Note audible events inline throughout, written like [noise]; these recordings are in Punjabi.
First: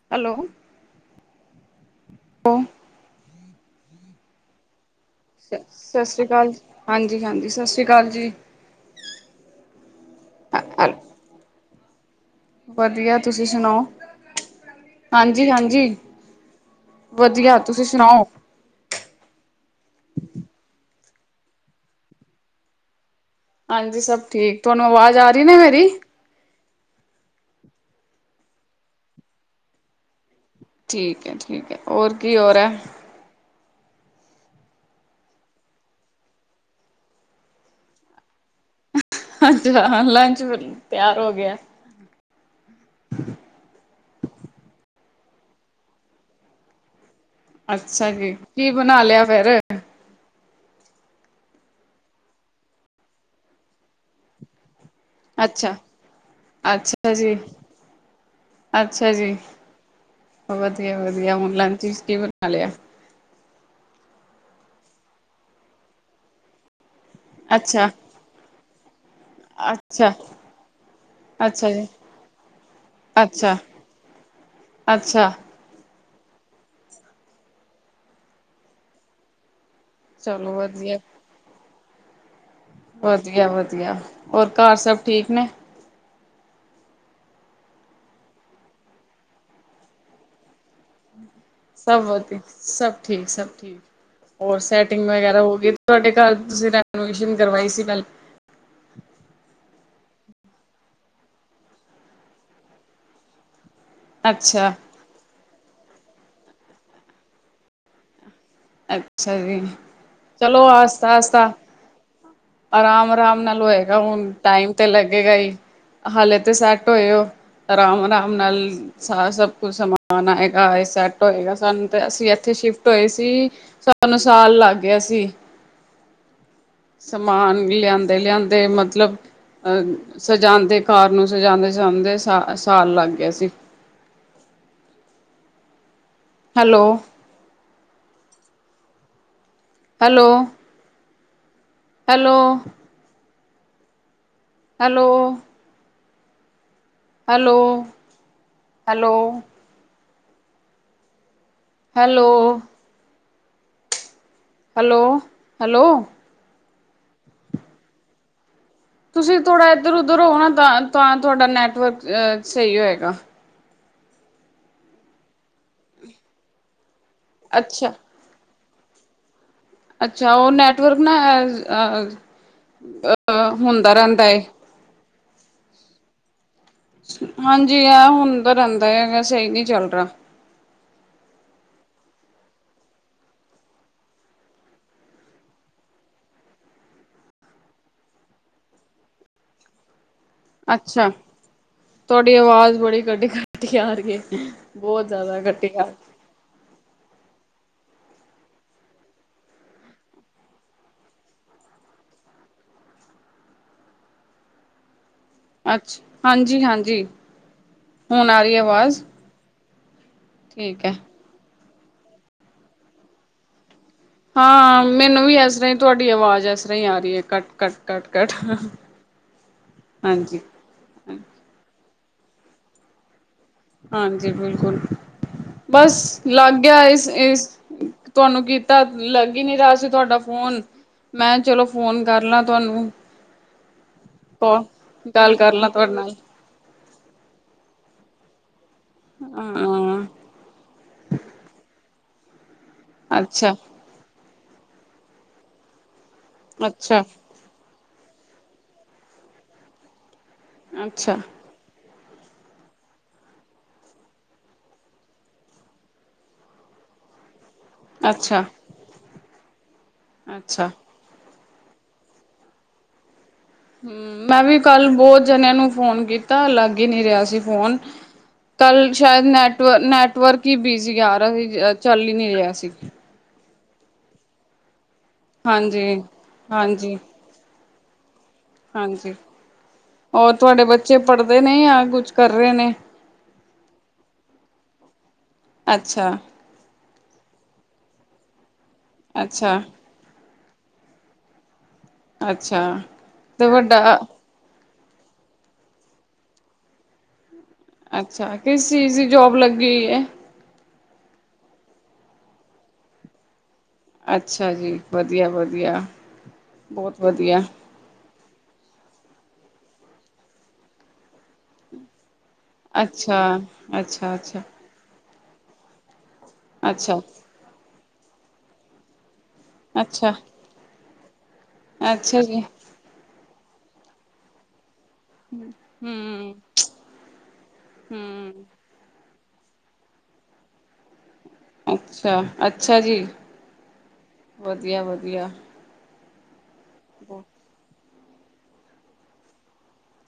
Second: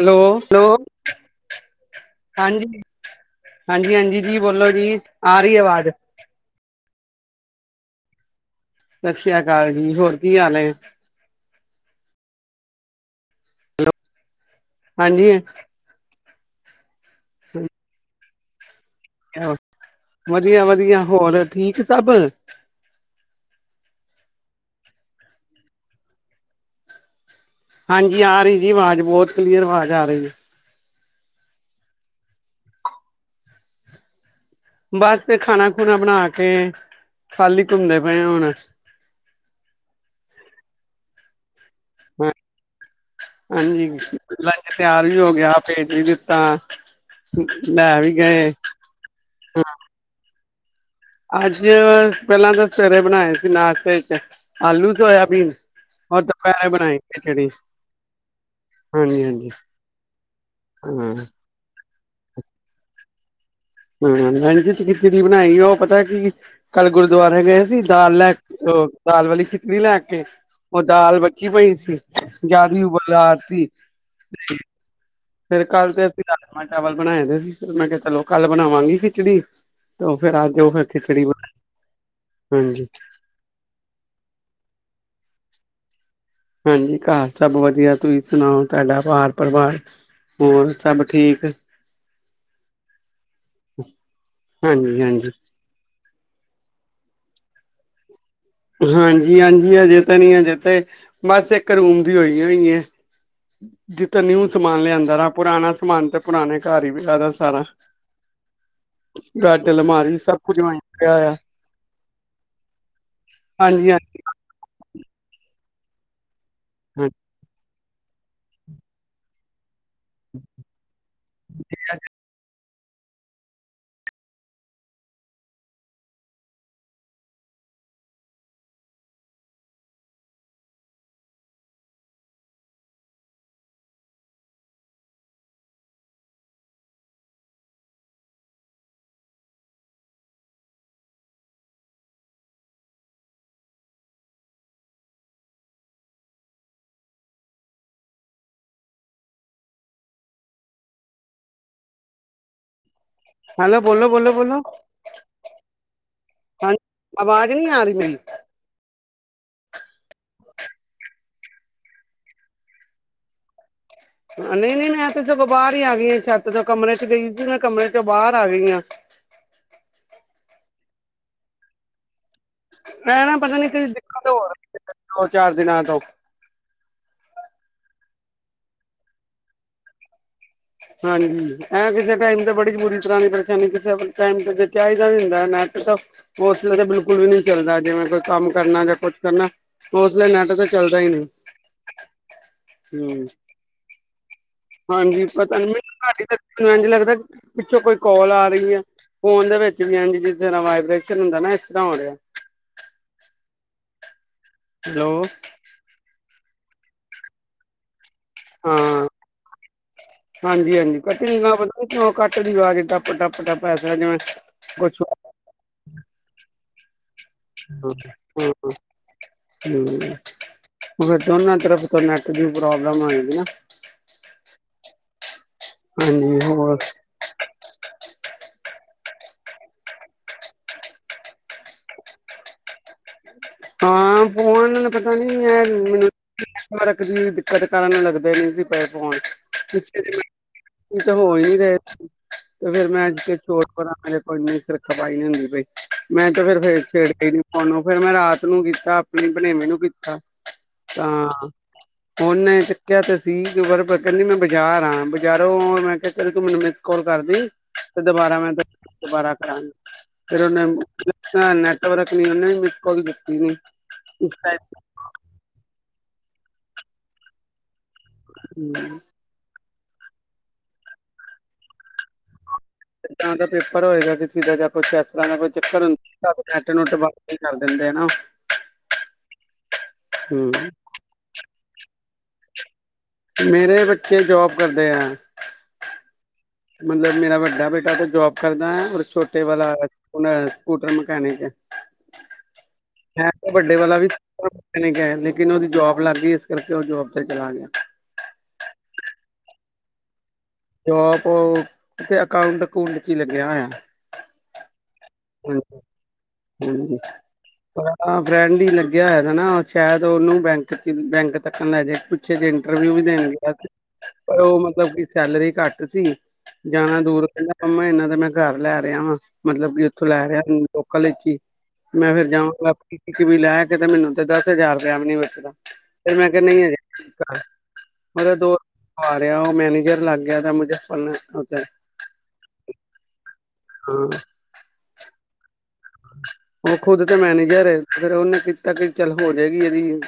ਹੈਲੋ ਹੈਲੋ ਹਾਂਜੀ। ਹਾਂਜੀ ਹਾਂਜੀ ਜੀ ਬੋਲੋ ਜੀ। ਆ ਰਹੀ ਆਵਾਜ਼। ਸਤਿ ਸ੍ਰੀ ਅਕਾਲ ਜੀ ਹਾਂਜੀ ਹਾਂਜੀ ਸਤਿ ਸ਼੍ਰੀ ਅਕਾਲ ਜੀ। ਸਤਿ ਸ੍ਰੀ ਅਕਾਲ ਜੀ ਹੋਰ ਕੀ ਹਾਲ ਐ। ਵਧੀਆ ਤੁਸੀਂ ਸੁਣਾਓ। ਹਾਂਜੀ ਹਾਂਜੀ। ਵਧੀਆ ਤੁਸੀਂ ਸੁਣਾਓ ਵਧੀਆ ਵਧੀਆ ਹੋਰ ਠੀਕ ਸਭ। ਹਾਂਜੀ ਸਭ ਠੀਕ ਤੁਹਾਨੂੰ ਅਵਾਜ਼ ਆ ਰਹੀ ਨਾ ਮੇਰੀ ਹਾਂਜੀ ਆ ਰਹੀ ਜੀ ਆਵਾਜ਼ ਬਹੁਤ ਕਲੀਅਰ ਆਵਾਜ਼ ਆ ਰਹੀ ਐ। ਠੀਕ ਹੈ ਠੀਕ ਹੈ ਹੋਰ ਕੀ ਹੋਰ ਹੈ। ਬਸ ਤੇ ਖਾਣਾ ਖੁਣਾ ਬਣਾ ਕੇ ਖਾਲੀ ਘੁੰਮਦੇ ਪਏ ਆ ਹੁਣ ਅੱਛਾ ਲੰਚ ਤਿਆਰ ਹੋ ਗਿਆ। ਹਾਂ ਹਾਂਜੀ ਲੰਚ ਤੇ ਆ ਹੋ ਗਿਆ ਭੇਜ ਹੀ ਦਿੱਤਾ। ਲੈ ਅੱਛਾ ਵੀ ਜੀ ਗਏ। ਕੀ ਬਣਾ ਲਿਆ ਫੇਰ ਅੱਜ ਪਹਿਲਾਂ ਤਾਂ ਸਵੇਰੇ ਬਣਾਏ ਸੀ ਨਾਸ਼ਤੇ ਚ ਆਲੂ ਸੋਇਆਬੀਨ। ਅੱਛਾ ਔਰ ਦੁਪਹਿਰੇ ਬਣਾਈ ਅੱਛਾ ਜੀ ਖਿਚੜੀ, ਅੱਛਾ ਹਾਂਜੀ, ਜੀ ਹਾਂਜੀ ਵਧੀਆ ਹਾਂ। ਵਧੀਆ ਹੁਣ ਲੰਚ ਕੀ ਬਣਾ ਲਿਆ। ਹਾਂ ਮੈਣ ਜਤ ਖਿੱਚੜੀ ਬਣਾਈ ਉਹ ਪਤਾ ਕੀ ਕੱਲ ਗੁਰਦੁਆਰੇ ਗਏ ਸੀ ਅੱਛਾ ਦਾਲ ਲੈ ਉਹ ਦਾਲ ਵਾਲੀ ਖਿਚੜੀ ਲੈ ਅੱਛਾ ਕੇ ਉਹ ਦਾਲ ਬਚੀ ਅੱਛਾ ਪਈ ਜੀ ਸੀ ਜ਼ਿਆਦੀ ਉਬਾਲ ਅੱਛਾ ਤੀ ਅੱਛਾ ਤੇ ਫੇਰ ਕੱਲ ਤੇ ਅਸੀਂ ਰਾਜਮਾਂ ਚਾਵਲ ਬਣਾਏ ਦੇ ਸੀ ਫਿਰ ਮੈਂ ਕਿਹਾ ਚਲੋ ਕੱਲ ਬਣਾਵਾਂਗੀ ਖਿਚੜੀ ਤਾਂ ਫੇਰ ਚਲੋ ਅੱਜ ਫ਼ਿਰ ਓ ਵਧੀਆ ਖਿੱਚੜੀ ਬਣਾਈ ਵਧੀਆ ਵਧੀਆ ਹੋਰ ਘਰ ਸਭ ਠੀਕ ਨੇ ਹਾਂਜੀ ਘਰ ਸਭ ਵਧੀਆ ਤੁਸੀਂ ਸੁਣਾਓ ਤੁਹਾਡਾ ਵਾਰ ਪਰਿਵਾਰ ਹੋਰ ਸਭ ਠੀਕ ਸਭ ਵਧਿਆ ਸਭ ਠੀਕ ਸਭ ਠੀਕ ਹੋਰ ਹਾਂਜੀ ਸੈਟਿੰਗ ਹਾਂਜੀ ਵਗੈਰਾ ਹੋ ਗਈ ਤੁਹਾਡੇ ਘੱਲ ਤੁਸੀਂ ਰੈਨੋਵੇਸ਼ਨ ਕਰਵਾਈ ਸੀ ਪਹਿਲਾਂ ਹਾਂਜੀ ਹਾਂਜੀ ਹਜੇ ਤਾਂ ਨੀ ਹਜੇ ਤੇ ਬਸ ਇੱਕ ਰੂਮ ਦੀ ਹੋਈ ਹੋਈ ਐ ਜਿੱਤਨਾ ਨਿਊ ਅੱਛਾ ਸਮਾਨ ਲਿਆਂਦਾ ਰ ਪੁਰਾਣਾ ਸਮਾਨ ਤੇ ਪੁਰਾਣੇ ਘਰ ਹੀ ਵੀ ਲਾਦਾ ਸਾਰਾ ਅੱਛਾ ਜੀ ਬੈਡ, ਅਲਮਾਰੀ ਸਭ ਕੁੱਝ ਚਲੋ ਵਹੀ ਪਿਆ ਆਸਤਾ ਹੋਇਆ ਆਸਤਾ ਆਰਾਮ ਆਰਾਮ ਨਾਲ ਹਾਂਜੀ ਹੋਏਗਾ ਹਾਂਜੀ ਹੁਣ ਟਾਈਮ ਤੇ ਲੱਗੇਗਾ ਜ ਹਾਲੇ ਤੇ ਅਤੇ ਸੈੱਟ ਹਾਂਜੀ, ਹੋਏਓ ਅਰਾਮ ਅਰਾਮ ਨਾਲ ਸਾਰਾ ਸਭ ਕੁ ਸਮਾਨ ਆਏਗਾ ਐ ਸੈ ਹੋਏਗਾ ਸਾਨੂੰ ਤੇ ਅਸੀਂ ਇੱਥੇ ਸ਼ਿਫਟ ਟੋਏ ਸੀ ਸਨੂੰ ਸਾਲ ਲੱਗ ਗਿਆ ਸੀ। ਸਮਾਨ ਲਿਆਂਦੇ ਲਿਆਂਦੇ ਮਤਲਬ ਅਹ ਸਜਾਉਂਦੇ ਕਾਰ ਨੂੰ ਸਜਾਉਂਦੇ ਸਜਾਉਂਦੇ ਸ ਸਾਲ ਲੱਗ ਗਿਆ ਸੀ। Hello hello hello hello hello hello hello hello ਬੋਲੋ ਬੋਲੋ ਬੋਲੋ ਹੈਲੋ ਹੈਲੋ ਹਾਂਜੀ ਆਵਾਜ਼ ਨਹੀਂ ਆ ਰਹੀ ਮੇਰੀ ਤੁਸੀਂ ਥੋੜ੍ਹਾ ਇੱਧਰ ਉਧਰ ਹੋ ਨਾ ਤਾਂ ਤਾਂ ਤੁਹਾਡਾ ਨੈਟਵਰਕ ਸਹੀ ਹੋਏਗਾ। ਨਹੀਂ ਨਹੀਂ ਮੈਂ ਤੇਥ ਬਾਹਰ ਹੀ ਆ ਗਈ ਛੱਤ ਤੋਂ ਕਮਰੇ ਗਈ ਸੀ ਮੈਂ ਕਮਰੇ ਅੱਛਾ। ਚੋਂ ਬਾਹਰ ਆ ਗਈ ਹਾਂ। ਅੱਛਾ, ਉਹ ਨੈਟਵਰਕ ਨਾ ਹੈ ਅ ਇਹ ਨਾ ਅਹ ਪਤਾ ਨੀ ਕੋਈ ਹੁੰਦਾ ਰਹਿੰਦਾ ਦਿੱਕਤ ਹੈ, ਹੋ ਰਹੀ ਹੈ ਦੋ ਚਾਰ ਦਿਨਾਂ ਤੋਂ ਹਾਂਜੀ, ਆ ਹੁ ਦਾ ਰਹਿੰਦਾ ਹੈਗਾ ਸਹੀ, ਨਹੀਂ ਚੱਲ ਰਿਹਾ। ਹਾਂਜੀ, ਐ ਕਿਸੇ ਟਾਈਮ ਤੇ ਬੜੀ ਬੁਰੀ ਤਰ੍ਹਾਂ ਦੀ ਪਰੇਸ਼ਾਨੀ ਕਿਸੇ ਟਾਈਮ ਤੇ ਚਾਹੀਦਾ ਵੀ ਹੁੰਦਾ, ਨੈਟ ਤਾਂ ਉਸ ਤਾਂ ਬਿਲਕੁਲ ਵੀ ਨੀ ਚੱਲਦਾ ਜਿਵੇਂ ਕੋਈ ਕੰਮ ਕਰਨਾ ਜਾਂ ਕੁੱਛ ਕਰਨਾ ਉਸ ਵੇਲੇ ਨੈਟ ਤਾਂ ਚੱਲਦਾ ਹੀ ਅੱਛਾ, ਨਹੀਂ ਤੁਹਾਡੀ ਆਵਾਜ਼ ਬੜੀ ਹੂੰ ਕੱਟੀ- ਕੱਟੀ ਆ ਰਹੀ ਬਹੁਤ ਜ਼ਿਆਦਾ ਹ ਕੱਟੀ ਆ ਰਹੀ। ਮੈਨੂੰ ਨੂੰ ਲੱਗਦਾ ਪਿੱਛੋਂ ਕੋਈ ਕਾਲ ਆ ਰਹੀ ਹੈ, ਫੋਨ ਦੇ ਵਿੱਚ ਵੀ ਹ ਜਿਸ ਤਰ੍ਹਾਂ ਵਾਈਬੇਸ਼ਨ ਹੁੰਦਾ ਨਾ ਇਸ ਤਰ੍ਹਾਂ ਹੋ ਰਿਹਾ। ਹੈਲੋ। ਅੱਛ, ਹਾਂਜੀ-ਹਾਂਜੀ। ਹੁਣ ਆ ਰਹੀ ਆਵਾਜ਼। ਠੀਕ ਹੈ ਹਾਂਜੀ-ਹਾਂਜੀ ਕਟਿ ਨਾ ਕੱਟਦੀ ਆਾਜ ਡੱਪ ਟੱਪ ਟੱ [unintelligible] ਹਾਂ, ਮੈਨੂੰ ਵੀ ਇਸ ਤਰ੍ਹਾਂ ਹੀ ਤੁਹਾਡੀ ਆਵਾਜ਼ ਏਸ ਸਾਈ ਅਰੀ ਐ ਹਮ ਹਾਂਜੀ ਮ ਦੋਨਾਂ ਤਰਫ [unintelligible] ਨੈਟ ਦੀ ਪ੍ਰੋਬਲਮ ਹੋਏਗੀ ਨਾ। ਹਾਂਜੀ, ਬਿਲਕੁਲ। ਬਸ ਹਾਂਜੀ ਲੱਗ ਗਿਆ ਹੋਰ ਇਸ, ਇਸ ਤੁਹਾਨੂੰ ਕੀ ਤ ਲੱਗ ਹੀ ਨੀ ਦਾ ਕੀ ਤਵਾਦਾ ਫੋਨ, ਮੈ ਚਲੋ ਫੋਨ ਕਰਲਾ ਤਵਾ ਤਵਾਂ ਹਾਂ, ਫੋਨ ਪਤਾ ਨੀਂ ਕਰ ਲਾਂ ਤੁਹਾਡੇ [unintelligible] ਨਾਲ ਪਹੁੰਚੇ ਹਾਂ ਇਹ ਤਾਂ ਹੋ ਹੀ ਰਹੇ ਫਿਰ ਮੈ ਅੱਛਾ [unintelligible] ਹਨਿਤਰ ਖਪਾਈ ਹੁੰਦੀ ਪਾਈ ਮੈਂ ਤੇ ਫੇਰ-ਫੇਰ ਅੱਛਾ ਛੇੜ ਤੀ ਸੀ ਫਿਰ ਮੈਂ ਰਾਤ ਨੂੰ ਕੀਤਾ ਆਪਣੀ ਬਣੇਵੇਂ ਨੂੰ ਕੀਤਾ ਅੱਛਾ ਹਾਂ ਉਹਨੇ ਚੱਕਿਆ ਤੇ ਸੀ, ਕਹਿੰਦੀ ਮੈਂ ਬਾਜ਼ਾਰ ਆ ਬਜ਼ਾਰੋਂ ਮੈਂ ਕਿਹਾ ਚੱਲ ਤੂੰ ਮੈਨੂੰ ਮ ਕਾਲ ਕਰਦੀ ਤੇ ਦੁਬਾਰਾ ਮੈਂ, ਅੱਛਾ-ਅੱਛਾ ਦੁਬਾਰਾ ਹਾਂ ਫਿਰ ਉਹਨ ਹੂੰ ਹ ਨੈਟਵਰਕ ਨੀ ਓਨੇ ਮਿਸ ਕੋਲ ਹੂੰ, ਮੈਂ ਵੀ ਕੱਲ ਬਹੁਤ ਜਣਿਆਂ ਨੂੰ ਫੋਨ ਕੀਤਾ ਅਲੱਗ ਹੀ ਨਹੀਂ ਰਿਹਾ ਸੀ ਫੋਨ ਕੱਲ ਟਾਈਮ ਸ਼ਾਇਦ ਨੈੱਟ ਵਰਕ ਨੈੱਟਵਰਕ ਹੀ ਬਿਸੀ ਗਿਆ ਰਿਹਾ ਸੀ ਚੱਲ ਹੀ ਨਹੀਂ ਰਿਹਾ ਸੀ ਕਿਦਾਂ ਦਾ ਪੇਪਰ ਹੋਏਗਾ ਤੇ [unintelligible] ਪੁਰਾਣਾ ਕੋਈ ਚੱਕਰ ਹੁੰ ਹਾਂਜੀ, ਤਦ ਨੈੱਟ ਨੁੱਟ ਹਾਂਜੀ, ਬੰਦ ਕਰਦੇ ਦਿੰਦੇ ਨਾ ਹਾਂਜੀ, ਔਰ ਹੂੰ ਤੁਹਾਡੇ ਬੱਚੇ ਪੜਦੇ ਨੇ, ਯ ਕੁਛ ਕਰ ਰਹੇ ਨੇ। ਮੇਰੇ ਬੱਚੇ ਜੋਬ ਕਰਦੇ ਹੈ। ਅੱਛਾ ਮਤਲਬ, ਮੇਰਾ ਵੱਡਾ ਬੇਟਾ ਕੋਈ ਜੋਂਬ ਕਰਦਾ ਹੈ ਓਰ ਛੋਟੇ ਅੱਛਾ, ਵਾਲਾ ਹੁਣ ਸਕੂਟਰ ਮਕੈਨਿਕ ਏ। ਅੱਛਾ ਤੇ ਵੱਡਾ ਮਕੇਨਿਕ ਏ ਲੇਕਿਨ ਉਹਦੀ ਜੋਬ ਲੱਗ ਗਈ ਇਸ ਕਰਕੇ ਉਹ ਜੋਬ ਤੇ ਚਲਾ ਗਿਆ। ਅੱਛਾ, ਕਿਸ ਚੀਜ਼ ਦੀ ਜੋਬ ਲੱਗੀ ਗਈ ਹੈ। ਜੋਬ ਉਹ ਕਿਥੇ ਅਕਾਊਂਟ ਉਕੁਊਂਟ ਚ ਹੀ ਲੱਗਿਆ ਹੋਇਆ। ਅੱਛਾ ਜੀ। ਵਧੀਆ, ਵਧੀਆ ਹਾਂਜੀ। ਬਹੁਤ ਵਧੀਆ। ਆਹ ਫਰੈਂਡ ਹੀ ਲੱਗਿਆ ਹੈਗਾ ਨਾ ਸ਼ਾਇਦ ਉਹਨੂੰ ਬੈਂਕ ਚ ਬੈਂਕ ਤੱਕਨ ਲੈ ਜੇ। ਪਿਛੇ ਜੇ ਇੰਟਰਵਿਊ ਵੀ ਅੱਛਾ, ਦੇਣ ਗਿਆ ਸੀ ਅੱਛਾ, ਪਰ ਅੱਛਾ, ਉਹ ਮਤਲਬ ਕਿ ਸੈਲਰੀ ਘੱਟ ਸੀ ਜਾਣਾ ਅੱਛਾ ਦੂਰ ਪੈਂਦਾ ਮੰਮਾ ਇਹਨਾਂ ਤਾ ਮੈਂ ਘਰ ਲੈ ਰਿਹਾ ਵਾ। ਮਤਲਬ ਕਿ ਉਥੋਂ ਅੱਛਾ, ਲੈ ਰਿਆ ਏ। ਲੋਕਲ ਚ ਮੈਂ ਅੱਛਾ ਫਿਰ ਜੀ। ਜਾਵਾਂਗਾ। ਵੀ ਲੈ ਕੇ ਤੇ ਮੈਨੂੰ ਤੇ ਦਸ ਹਜ਼ਾਰ ਟੈਮ ਨ ਬਚਦਾ, ਤੇ ਮੈਂ ਹੂੰ, ਕਿਹਾ ਨਹੀਂ ਅਜੇ ਮਤਲਬ ਹੂੰ। ਦੋ ਆ ਰਿਹਾ ਉਹ ਮੈਨੇਜਰ ਲੱਗ ਗਿਆ ਦਾ ਮੁਜ਼ਫਰਨਗਰ। ਅੱਛਾ, ਅੱਛਾ ਜੀ। ਹਾਂ ਵਧੀਆ, ਵਧੀਆ। [unintelligible] ਉਹ ਖੁਦ ਤੇ ਮੈਨੇਜਰ ਏ। ਫਿਰ ਉਹਨੇ ਕੀਤਾ ਕਿ ਚੱਲ ਹੋ ਜੇਗੀ ਇਹਦੀ,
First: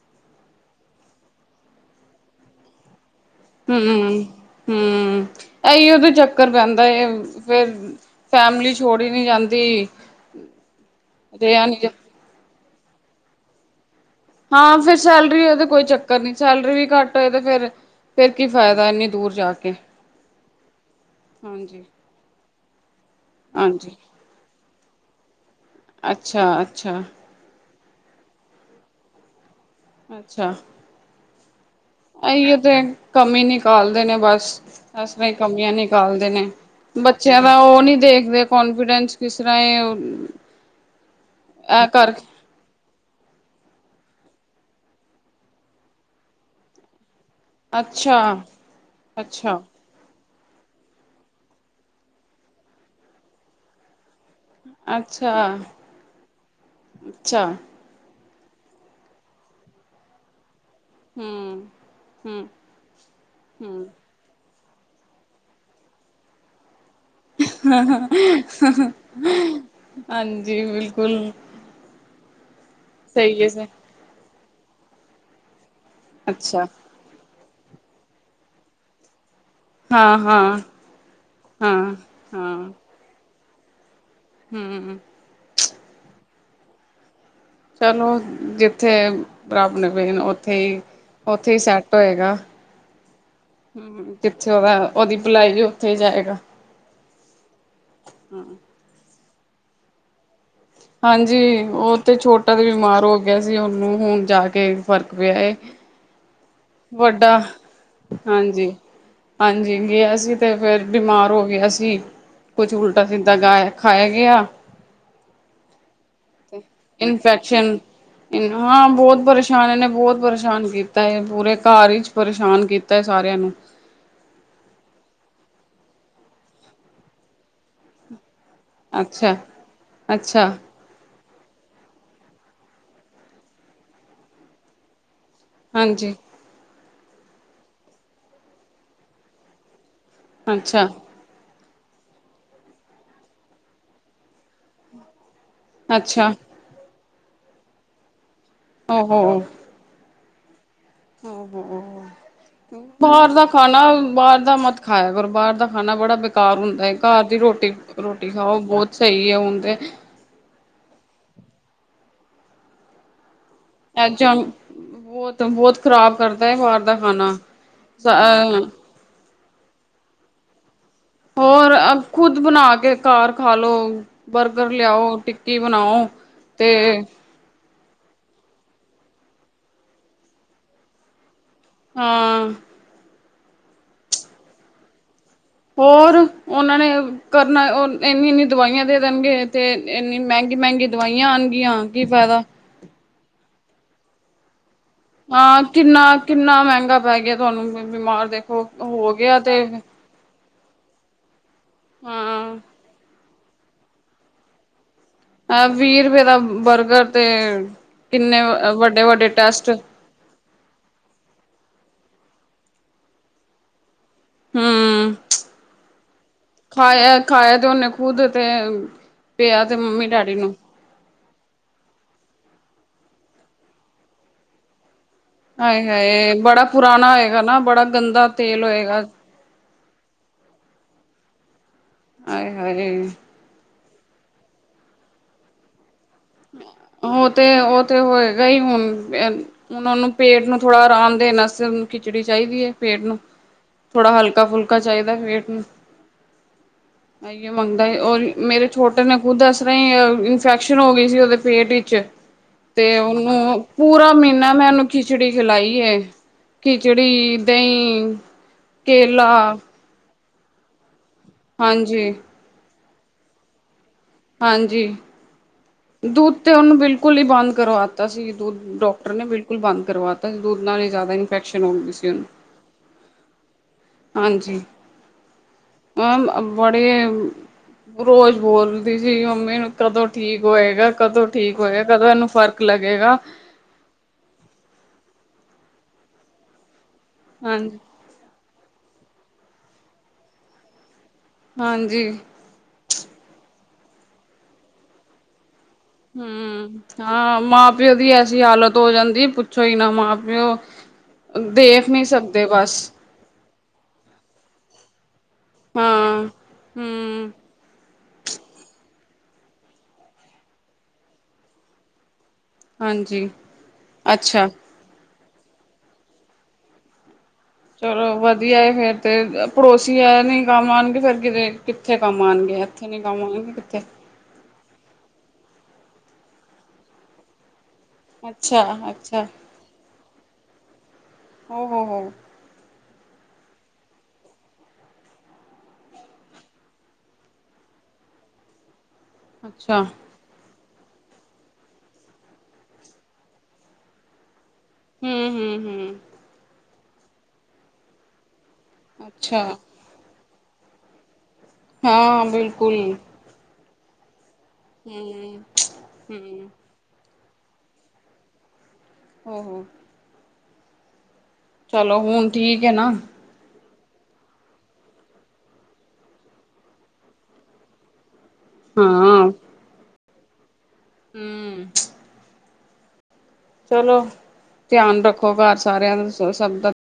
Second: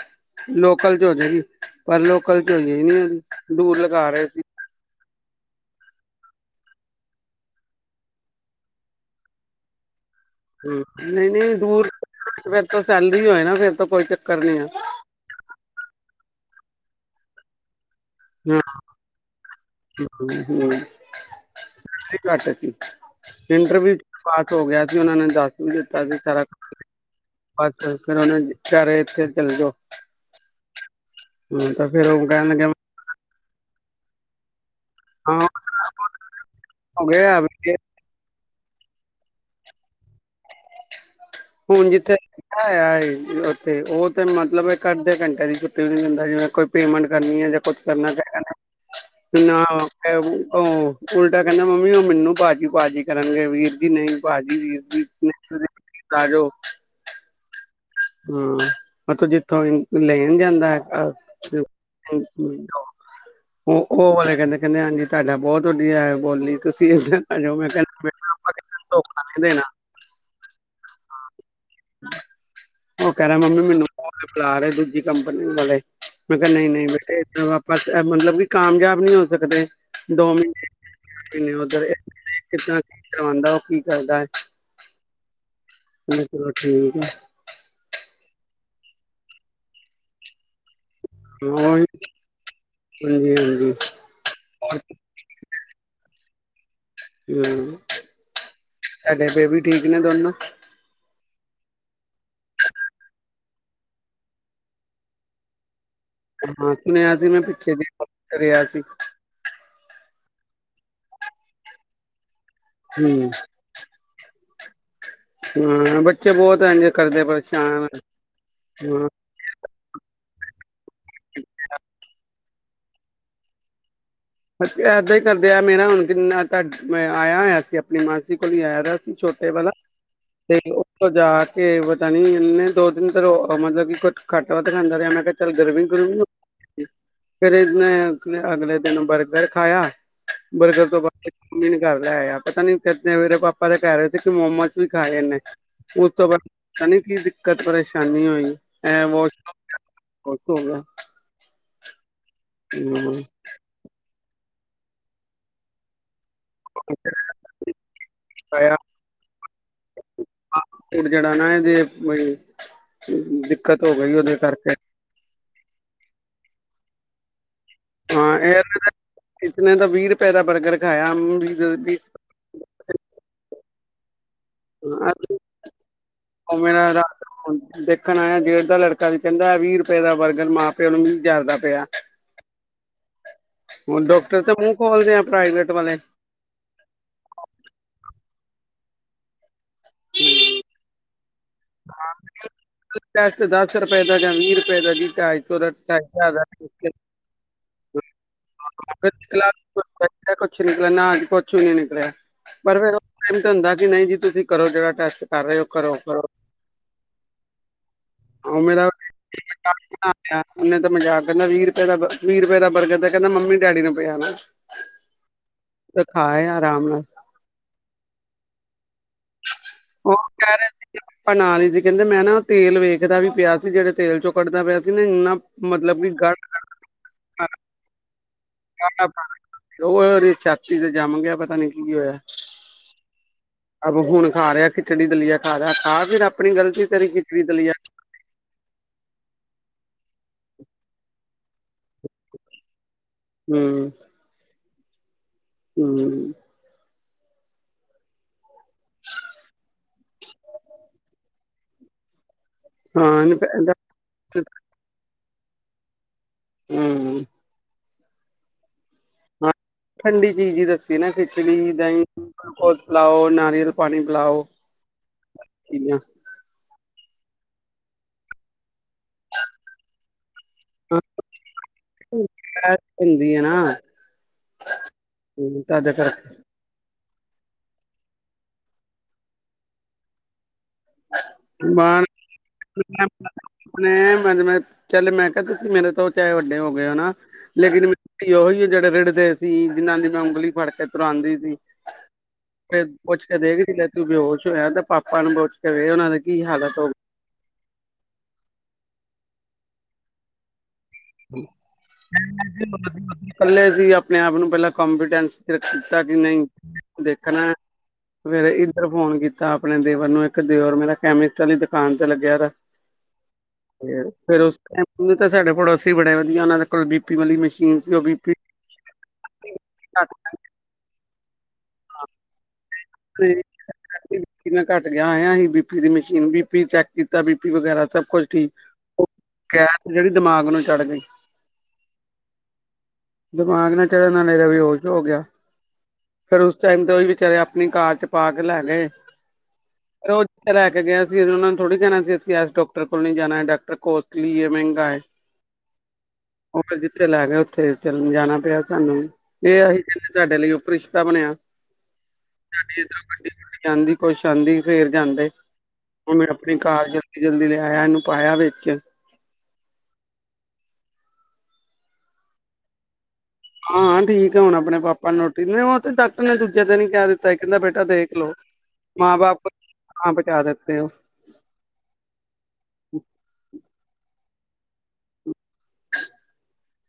ਲੋਕਲ ਚ ਹੋ ਜੇਗੀ, ਪਰ ਲੋਕਲ ਚ ਹੋਜੇ ਨਹੀਂ ਉਹਦੀ। ਦੂਰ ਲਗਾ ਹੂੰ, ਰਹੇ ਸੀ ਹੂੰ। ਇਹੀਉ ਤੇ ਚੱਕਰ ਪੈਂਦਾ, ਫਿਰ ਫੈਮਲੀ ਛੋੜੀ ਨਹੀਂ ਜਾਂਦੀ। ਨਹੀਂ, ਨਹੀਂ ਰਿਹਾ ਨੀ ਦੂਰ ਜਾ ਸੈਲਰੀ ਹੋਏ ਨਾ ਫੇਰ ਤਾਂ ਕੋਈ ਚੱਕਰ ਨੀ ਆ। ਹਾਂ ਫਿਰ ਸੈਲਰੀ ਹੋਈ ਤੇ ਕੋਈ ਚੱਕਰ ਨਹੀਂ ਸੈਲਰੀ ਵੀ ਘੱਟ ਹੋਏ ਤੇ ਫਿਰ ਫਿਰ ਕੀ ਹਾਂ ਫਾਇਦਾ ਇਨੀ ਦੂਰ ਜਾ ਕੇ, ਹੂੰ ਹੂੰ, ਹਾਂਜੀ। ਸੈਲਰੀ ਘੱਟ ਸੀ ਇੰਟਰਵਿਊ ਹਾਂਜੀ, ਵਿਚ ਪਾਸ ਹੋ ਗਿਆ। ਉਹਨਾਂ ਨੇ ਦੱਸ ਦਿੱਤਾ ਨੇ ਸਾਰਾ ਅੱਛਾ, ਕੁਝ, ਅੱਛਾ, ਪਰ ਫੇਰ ਉਹਨੇ ਵਿਚਾਰੇ ਇੱਥੇ ਚਲੇ ਜਾਓ। ਅੱਛਾ। [inaudible] ਉਹ ਕਹਿਣ ਅਹੀਏ ਲੱਗਿਆ ਤੇ ਕਮੀ ਨੀ ਨਿਕਾਲਦੇ ਨੇ ਬਸ। ਇਸ ਤਰ੍ਹਾਂ ਹਾਂ ਕਮੀਆਂ ਨਿਕਾਲਦੇ ਨੇ ਹੋ ਗਿਆ ਬੱਚਿਆਂ ਦਾ ਵੀ ਉਹ ਨੀ ਦੇਖਦੇ ਕੌਨਫੀਡੈਂਸ ਕਿਸ ਤਰ੍ਹਾਂ ਹੁਣ ਜਿੱਥੇ ਕਰਕੇ ਲੱਗਾ ਐ ਉੱਥੇ ਉਹ ਤੇ ਮਤਲਬ ਇੱਕ ਅੱਧੇ ਘੰਟੇ ਦੀ ਛੁੱਟੀ ਤੇ ਵੀ ਨੀ ਜਾਂਦਾ ਜਿਵੇਂ ਕੋਈ ਪੇਮੈਂਟ ਕਰਨੀਆਂ ਜਾਂ ਕੁਛ ਕਰਨਾ ਅੱਛਾ, ਕਰਨਾ ਅੱਛਾ, ਚਾਹੀਦਾ ਨਾ ਉਹਹ ਉਲਟਾ ਕਹਿੰਦਾ ਮੰਮੀ ਉਹ ਮੈਨੂੰ ਬਾਜੀ ਪਾਜੀ ਕਰਨਗੇ ਵੀਰ ਜੀ ਨਹੀਂ ਭਾਜੀ ਵੀਰ ਜੀ। ਹੈਲੋ। ਚਾ। ਹੂੰ ਮੈਂ ਕਿਆ ਵੇਖਾਂਗੇ ਲੈ ਨੀ ਜਾਂਦਾ। ਅੱਛਾ ਹੂੰ। ਹੂੰ, ਉਹ ਹੂੰ ਉਹ ਵਾਲੇ ਕਹਿੰਦੇ ਕਹਿੰਦੇ ਹਾਂਜੀ ਤੁਹਾਡਾ ਬਹੁਤ ਵੱਡੀਆ ਹੈ ਬੋਲੀ ਇੱਧਰ ਆ ਜਾਓ ਮੈਂ ਕਹਿੰਦਾ ਬੇਟਾ ਆਪਾਂ ਕਿਸੇ ਨੂੰ ਧੋਖਾ ਨਹੀਂ ਦੇਣਾ ਹਾਂਜੀ ਬਿਲਕੁਲ। ਕੁੱਲ ਉਹ ਕਹਿ ਰਿਹਾ ਮੰਮੀ ਮੈਨੂੰ ਬੁਲਾ ਰੇ ਦੂਜੀ ਕੰਪਨੀ ਵਾਲੇ ਮੈਂ ਕਿਹਾ ਅੱਛਾ। ਨਹੀਂ ਨਹੀਂ ਬੇਟੇ ਆਪਾ ਮਤਲਬ ਕਿ ਕਾਮਯਾਬ ਨੀ ਹੋ ਦੋ ਮਹੀਨੇ ਇਧਰ ਹਾਂ, ਦੋ ਹਾਂ, ਮਹੀਨੇ ਉਧਰ ਹਾਂ, ਕਿਦਾ ਕੀ ਕਰਾਂਦਾ ਹੂ ਚਲੋ ਠੀਕ ਆ। ਚਲੋ ਜਿੱਥੇ ਰੱਬ ਨੇ ਭੇਜਨਾ ਉੱਥੇ ਹੀ ਉੱਥੇ ਹੀ ਹਾਂ ਉਹੀ ਸੈਟ ਹੋਏਗਾ ਹ ਹਾਂਜੀ ਹਾਂਜੀ ਜਿੱਥੇ ਉਹਦਾ ਉਹਦੀ ਭਲਾਈ ਵੀ ਉੱਥੇ ਹੀ ਜਾਏਗਾ। ਹੂ ਸਾਡੇ ਬੇਬੀ ਠੀਕ ਨੇ ਦੋਨੋ। ਹਾਂਜੀ ਉਹ ਤੇ ਛੋਟਾ ਤੇ ਬਿਮਾਰ ਹੋ ਗਿਆ ਸੀ ਉਹਨੂੰ ਹੁਣ ਜਾ ਕੇ ਫ਼ਰਕ ਪਿਆ। ਹਾਂ ਸੁਣਿਆ ਸੀ ਵੱਡਾ ਮੈਂ ਪਿੱਛੇ ਜੇ ਕਰਿਆ ਹਾਂਜੀ ਸੀ ਹਾਂਜੀ ਗਿਆ ਸੀ। ਤੇ ਫਿਰ ਬਿਮਾਰ ਹੋ ਗਿਆ ਸੀ ਕੁਝ ਉਲਟਾ ਸਿੱਧਾ ਗਾਇਆ ਖਾਇਆ ਗਿਆ ਹਮ ਬਟ ਇਨਫੈਕਸ਼ਨ। ਹਾਂ ਬਹੁਤ ਪਰੇਸ਼ਾਨ ਇਨੇ ਬਹੁਤ ਪਰੇ ਪਰੇਸ਼ਾਨ ਕੀਤਾ ਹੈ। ਪੂਰੇ ਘਰ ਹੀ ਅਸੀਂ ਇਦਾਂ ਹੀ ਕਰਦੇ ਆ ਕੋਲ ਆਇ ਰਿਹਾ ਸੀ। ਅੱਛਾ, ਛੋਟੇ ਵਾਲਾ ਅੱਛਾ, ਤੇ ਉਥੋਂ ਜਾ ਕੇ ਕੇ ਪਤਾ ਨੀ ਇਹ ਨੇ ਦੋ ਦਿਨ ਤੇ ਰ ਮਤਲਬ ਕਿ ਕੁੱਛ ਖੱਟ ਵ ਤੇ ਖਾਂਦਾ ਰਿਹਾ ਮੈਂ ਚ ਗਰਵਿੰਗ ਕਰ ਹਾਂਜੀ, ਫਿਰ ਇਹ ਮੈਂ ਅ ਅਗਲੇ ਦਿਨ ਵਰ ਬਰਗਰ ਖਾਇਆ ਬਰਗਰ ਅੱਛਾ, ਤੋਂ ਬਾਅਦ ਫਿਰ ਮੈਨੂੰ ਕਰ ਲੈ ਆ ਪਤਾ ਨੀ ਤਨੇ ਮੇਰੇ ਪਾਪਾ ਦੇ ਕਹਿ ਰਹੇ ਸੀ ਕਿ ਮੋਮੋਸ ਵੀ ਖਾ ਜਾਂਦੇ ਉਹ ਤੋਂ ਅੱਛਾ। ਬਾਦ ਕੀ ਦਿੱਕਤ ਪਰੇਸ਼ਾਨੀ ਹੋਈ,, ਅ ਬ [unintelligible] ਹੋਕਗਾ [unintelligible] ਹਮ, ਹਮ। ਹੂੰ ਬਾਹਰ ਦਾ ਖਾਣਾ ਬਾਹਰ ਦ ਮਤ ਖਾਇਆ ਗੁਰਬਾਹਾਰ ਦਾ ਖਾਣਾ ਬੜਾ ਘਰ ਹੁੰਦਾ ਹੈ ਘਰ ਦੀ ਰੋਟੀ ਖਾਓ ਫਾਸਟਫੂਡ ਬਹੁਤ ਸਹੀ ਹੈ ਓ ਤੇ ਬ ਅੱਜ ਬਹੁਤ ਬਹੁਤ ਬਾਹਰ ਦਾ ਖਾਣਾ ਖ਼ਰਾਬ ਕਰਦਾ ਹੈ। ਹਾਂ ਇਸਨੇ ਤੇ ਕਿਤਨੇ ਦਾ ਵੀਹ ਰੁਪਏ ਦਾ ਬਰਗਰ ਖਾਇਆ ਹੋਰ ਖੁਦ ਬਣਾ ਕੇ ਘਰ ਖਾਲੋ ਹ ਬਰਗਰ ਲਿਆਓ ਟਿੱਕੀ ਬਣਾਓ ਉਹ ਤੇ ਮੇਰਾ ਰਾਤ ਹੁਣ ਦੇਖਣ ਆਇਆ ਗੇੜ ਦਾ ਲੜਕਾ ਵੀ ਕਹਿੰਦਾ ਵੀਹ ਰੁਪਏ ਦਾ ਬਰਗਰ ਮਾਂ ਪਿਓ ਨੂੰ ਮੀਹ ਜਾਦਾ ਹਾਂ ਉਹ ਡਾਕਟਰ ਤਾਂ ਮੂੰਹ ਖੋਲਦੇ ਪ੍ਰਾਈਵੇਟ ਵਾਲੇ ਹੋਰ ਉਹਨਾਂ ਨੇ ਕਰਨਾ ਉਹ ਇੰਨੀ ਇਨੀ ਦਵਾਈਆਂ ਦੇ ਦੇਣਗੇ। ਤੇ ਇੰਨੀ ਮਹਿੰਗੀ, ਮਹਿੰਗੀ ਦਵਾਈਆਂ ਆਉਣਗੀਆਂ ਕੀ ਫਾਇਦਾ। ਦਾਸਰਪ ਇਹਦਾ ਵੀਰ ਹਾਂ ਕਿੰਨਾ ਕਿੰਨਾ ਮਹਿੰਗਾ ਪੈ ਗਿਆ ਤੁਹਾਨੂੰ ਬਿਮਾਰ ਦੇਖੋ ਹੋ ਗਿਆ ਤੇ। [unintelligible] ਸ਼ੂਨਨ ਕਰ ਰਿੇ ਹਾਂ ਬਰ ਬ [unintelligible] ਤਾਂ ਹੁੰਦਾ ਕਿ ਨਹੀਂ ਜੀ। ਤੁਸੀਂ ਕਰੋ ਜੇੜ ਟੈਸਟ ਕਰ ਰਹੇ ਹੋ ਅ ਘੋ ਵੀਹ ਕਰੋ ਰੁਪਏ ਦਾ ਬਰਗਰ ਤੇ ਕਿੰਨੇ ਮੇਰੇ ਵੱਡੇ ਵੱਡੇ ਟੈਸਟ ਤਾਂ ਮਜ਼ਾਕ ਕਹਿੰਦਾ ਵੀਹ ਰੁਪਏ ਦਾ- ਵੀਹ ਰੁਪਏ ਦਾ ਬਰਗਰ ਹੈ। ਕਹਿੰਦਾ ਮੰਮੀ, ਡੈਡੀ ਨੂੰ। ਹੂੰ [unintelligible] ਆਰਾਮ ਨਾਲ ਖਾਇਆ, ਖਾਇਆ ਤੇ ਉਹਨੇ ਖੁਦ ਤੇ। ਪਿਆ ਤੇ ਮੰਮੀ, ਡੈਡੀ ਨੂੰ। ਪਰਣਾਲੀ ਜੀ ਕਹਿੰਦੇ ਮੈਂ ਨਾ ਤੇਲ ਵੇਖਦਾ ਵੀ ਪਿਆ ਸੀ ਜਿਹੜੇ ਤੇਲ ਚੋਂ ਕੱਢਦਾ ਪਿਆ ਸੀ ਨਾ ਇੰਨਾ ਹਾਏ, ਮਤਲਬ ਕਿ ਹਾਏ ਗੜ ਬੜਾ ਪੁਰਾਣਾ ਹੈਏਗਾ। ਨਾ ਬੜਾ ਗੰਦਾ। ਤੇਲ ਹੋਏਗਾ ਉਹ ਛਾਤੀ ਤੇ ਜਾਵਾਂਗੇ। ਆਪ [unintelligible] ਹੈ ਨੀ ਆ ਗਏ। ਅੋ ਹੁਣ ਖਾ ਰਿਹਾ ਖਿਚੜੀ ਦਲੀਆ ਖਾ ਰਿਹਾ ਖਾ। ਫਿਰ ਆਪਣੀ ਗਲਤੀ ਤੇਰੀ ਉਹ ਖਿਚੜੀ ਤੇ, ਦਲੀਆ ਉਹ ਤੇ ਹੋਏਗਾ ਹੀ ਹੁਣ ਹੁਣ ਉਹਨੂੰ ਪੇਟ ਨੂੰ ਥੋੜਾ ਆਰਾਮ ਦੇਣ ਵਾਸਤੇ ਖਿਚੜੀ ਚਾਹੀਦੀ ਹੈ। ਪੇਟ ਨੂੰ ਥੋੜਾ ਹਲਕਾ, ਫੁਲਕਾ ਚਾਹੀਦਾ ਵੇ ਹਮ। ਆਈਏ ਮੰਗਦਾ ਔਰ ਮੇਰੇ ਛੋਟੇ ਨੇ ਖੁੱਦ ਇਸ ਤਰ੍ਹਾਂ ਹੀ ਇਨਫੈਕਸ਼ਨ ਹੋ ਗਈ ਸੀ। ਪੇਟੀ ਚ ਤੇ ਹਾਂ ਨੀ ਉਹਨੂੰ ਪੈਂਦਾ ਪੂਰਾ ਮਹੀਨਾ ਮੈਂ ਉਹਨੂੰ ਖ ਖਿਚੜੀ ਖਿਲਾਈ ਹੈ। ਹੂੰ ਖਿਚੜੀ-ਦਹੀਂ। ਕੇਲਾ। ਹਾਂ ਠੰਡੀ ਚੀਜ਼ ਹੀ ਦ ਸੀ ਨਾ ਖਿਚੜ- ਦਾਹੀਂ। ਹਾਂਜੀ ਲਾਓ ਨਾਰੀਅਲ ਪਾਣੀ ਪਿਲਾਓ ਹਾਂਜੀ ਚੀਜ਼ਾਂ ਦੁੱਧ ਤੇ ਉਹਨੂੰ ਬਿਲਕੁਲ ਹੀ ਬੰਦ ਕਰਵਾਤਾ ਸੀ ਦੁੱਧ ਡਾਕਟਰ ਨੇ ਬਿਲਕੁਲ ਬੰਦ ਕਰਵਾਤਾ ਦੁੱਧ ਨਾਲ ਹੀ ਹਾਂ, ਜ਼ਿਆਦਾ ਇਨਫੈਕਸ਼ਨ ਹੋਦੀ ਸੀ ਉਹਨੂੰ ਗੈਸ ਹੁੰਦੀ ਹੈ ਨਾ ਹਾਂਜੀ ਹੂੰ, ਤਦ ਕਰ ਮ ਬੜੇ ਰੋਜ਼ ਬੋਲਦੀ ਸੀ ਮੰਮੀ ਨੂੰ ਕਦੋਂ ਠੀਕ ਹੋਏਗਾ ਕਦੋਂ ਠੀਕ ਹੋਏਗਾ ਮਾਨ ਕਦੋਂ ਇਹਨੂੰ ਫ਼ਰਕ ਲੱਗੇਗਾ ਆਪਣੇ ਮੈਂ ਮੈਂ ਚੱਲ ਮੈਂ ਤੁਸੀਂ ਮੇਰੇ ਤੋਂ ਚਾਹੇ ਵੱਡੇ ਹੋ ਹਨਾ ਹਾਂਜੀ ਲੇਕਿਨ ਮੂੰ ਉਹੀ ਜਿਹੜੇ ਰਿੜਦੇ ਸੀ ਜਿਹਨਾਂ ਦੀ ਮੈਂ ਉਂਗਲੀ ਫੜ ਕੇ ਤੁਰਾਂਦੀ ਸੀ ਹਾਂਜੀ ਫ ਪੁਛ ਕੇ ਦੇਖਦੀ ਲੈ ਤੂੰ ਬੇਹੋਸ਼ ਹੋਇਆ ਤੇ ਪਾਪਾ ਨੂੰ ਬਹ ਹੂੰ, ਹਾਂ ਮਾਂ ਪਿਓ ਦੀ ਐਸੀ ਹਾਲਤ ਹੋ ਜਾਂਦੀ। ਪੁੱਛੋ ਹੀ ਨਾ ਮਾਂ ਪਿਓ? ਦੇਖ ਨਹੀਂ ਸਕਦੇ ਬਸ ਇਕੱਲੇ ਸੀ ਆਪਣੇ ਆਪ ਨੂੰ ਪਹਿਲਾਂ ਕੋਂਫੀਡੈਂਸ ਕੀਤਾ ਕਿ ਹਾਂ ਨਹੀਂ ਹੂੰ ਦੇਖਣਾ। ਸਵੇਰੇ ਇੱਧਰ ਫੋਨ ਕੀਤਾ ਆਪਣੇ ਦੇਵਰ ਨੂੰ ਇੱਕ ਦਿਓਰ ਮੇਰਾ ਕੈਮੀਕਲ ਆਲੀ ਦੁਕਾਨ ਤੇ ਲੱਗਿਆ ਹੋਇਆ। ਹਾਂਜੀ ਤੇ ਫਿਰ ਅੱਛਾ ਉਸ ਤ ਤੇ ਸਾਡੇ ਕੋਲੇ, ਬੜੇ ਵਧੀਆ ਉਹਨਾਂ ਦੇ ਕੋਲ ਸੀ ਉਹ ਚਲੋ ਬੀਪੀ ਵਧੀਆ ਫੇਰ ਤੇ ਪੜੋਸੀ ਆ ਨੀ ਕੰਮ ਆਣ ਗੇ ਫੇਰ ਕਿਵੇ, ਕਿੱਥੇ ਕੰਮ ਆਣਗੇ ਇੱਥੇ ਨੀ ਕੰਮ ਆਣਗੇ ਕਿੱਥੇ, ਬੀਪੀ ਸੀਨ ਬੀ ਪੀ ਚੈੱਕ ਕੀਤਾ ਬੀ ਪੀ ਵਗੈਰਾ, ਸਭ ਕੁਛ ਠੀਕ ਅੱਛਾ ਉਹ ਅੱਛਾ ਗੈਸ ਜਿਹੜੀ ਦਿਮਾਗ ਨੂੰ ਚੜ ਗਈ। ਹੋ ਹੋ ਹੋ ਦਿਮਾਗ ਨਾਲ ਚੜ ਨਾਲੇ ਰਾ ਵੀ ਹੋਸ਼ ਹੋ ਗਿਆ ਫੇਰ ਉਸ ਟਾਈਮ ਤੇ ਵੀ ਵਿਚਾਰੇ ਆਪਣੀ ਕਾਰ ਚ ਪਾ ਕੇ ਲੈ ਗਏ। ਅੱਛਾ, ਫਿਰ ਉਹ ਜਿੱਥੇ ਲੈ ਕੇ ਗਿਆ ਸੀ ਉਹਨਾਂ ਨੂੰ ਥੋੜੀ ਕਹਿਣਾ ਸੀ ਅਸੀਂ ਇਸ ਡਾਕਟਰ ਕੋਲ ਨੀ ਜਾਣਾ ਹੈ ਡਾਕਟਰ ਕੋਲ ਕੀ ਐ। ਮਹਿੰਗਾ ਹੈ ਹੂੰ ਹੂੰ ਹੂੰ ਉਹ ਜ ਲੈ ਗਿਆ ਉੱਥੇ, ਚਲ ਜਾਣਾ ਪਿਆ। ਸਾਨੂੰ ਅੱਛਾ ਇਹ ਅਸੀ, ਸਾਡੇ ਲਈ ਉਹ ਪ੍ਰੀਸ਼ਤਾ ਬਣਿਆ। ਹਾਂ ਬਿਲਕੁਲ, ਜਾਂਦੀ ਕੋਈ, ਜਾਦੀ ਫੇਰ ਜਾਂਦੇ ਹੂੰ ਉਵੇਂ ਹੂੰ ਆਪਣੀ ਕਾਰਜ ਜਲਦੀ ਲੇ ਆਇਆ ਇਹਨੂੰ ਪਾਇਆ ਵਿੱਚ ਹੋ-ਹੋ। ਚਲੋ, ਹੁਣ ਠੀਕ ਏ ਨਾ? ਹਾਂ ਠੀਕ ਆ ਹੁਣ ਆਪਣੇ ਪਾਪਾ [unintelligible] ਉਹ ਤੇ ਡਾਕਟਰ ਨੇ ਦੂਜੇ ਦਿਨ ਹੀ ਕਹਿ ਦਿੱਤਾ, ਕਹਿੰਦਾ ਬੇਟਾ ਦੇਖ ਲੋਓ। ਮਾਂ ਬਾਪ ਹਾਂ ਬਚਾ ਦੇ, ਹੂੰ। [unintelligible] ਚਲੋ, ਧਿਆਨ ਰੱਖੋ ਘਰ ਸਾਰਿਆਂ ਦਾ ਸ਼ਬ ਦਾ,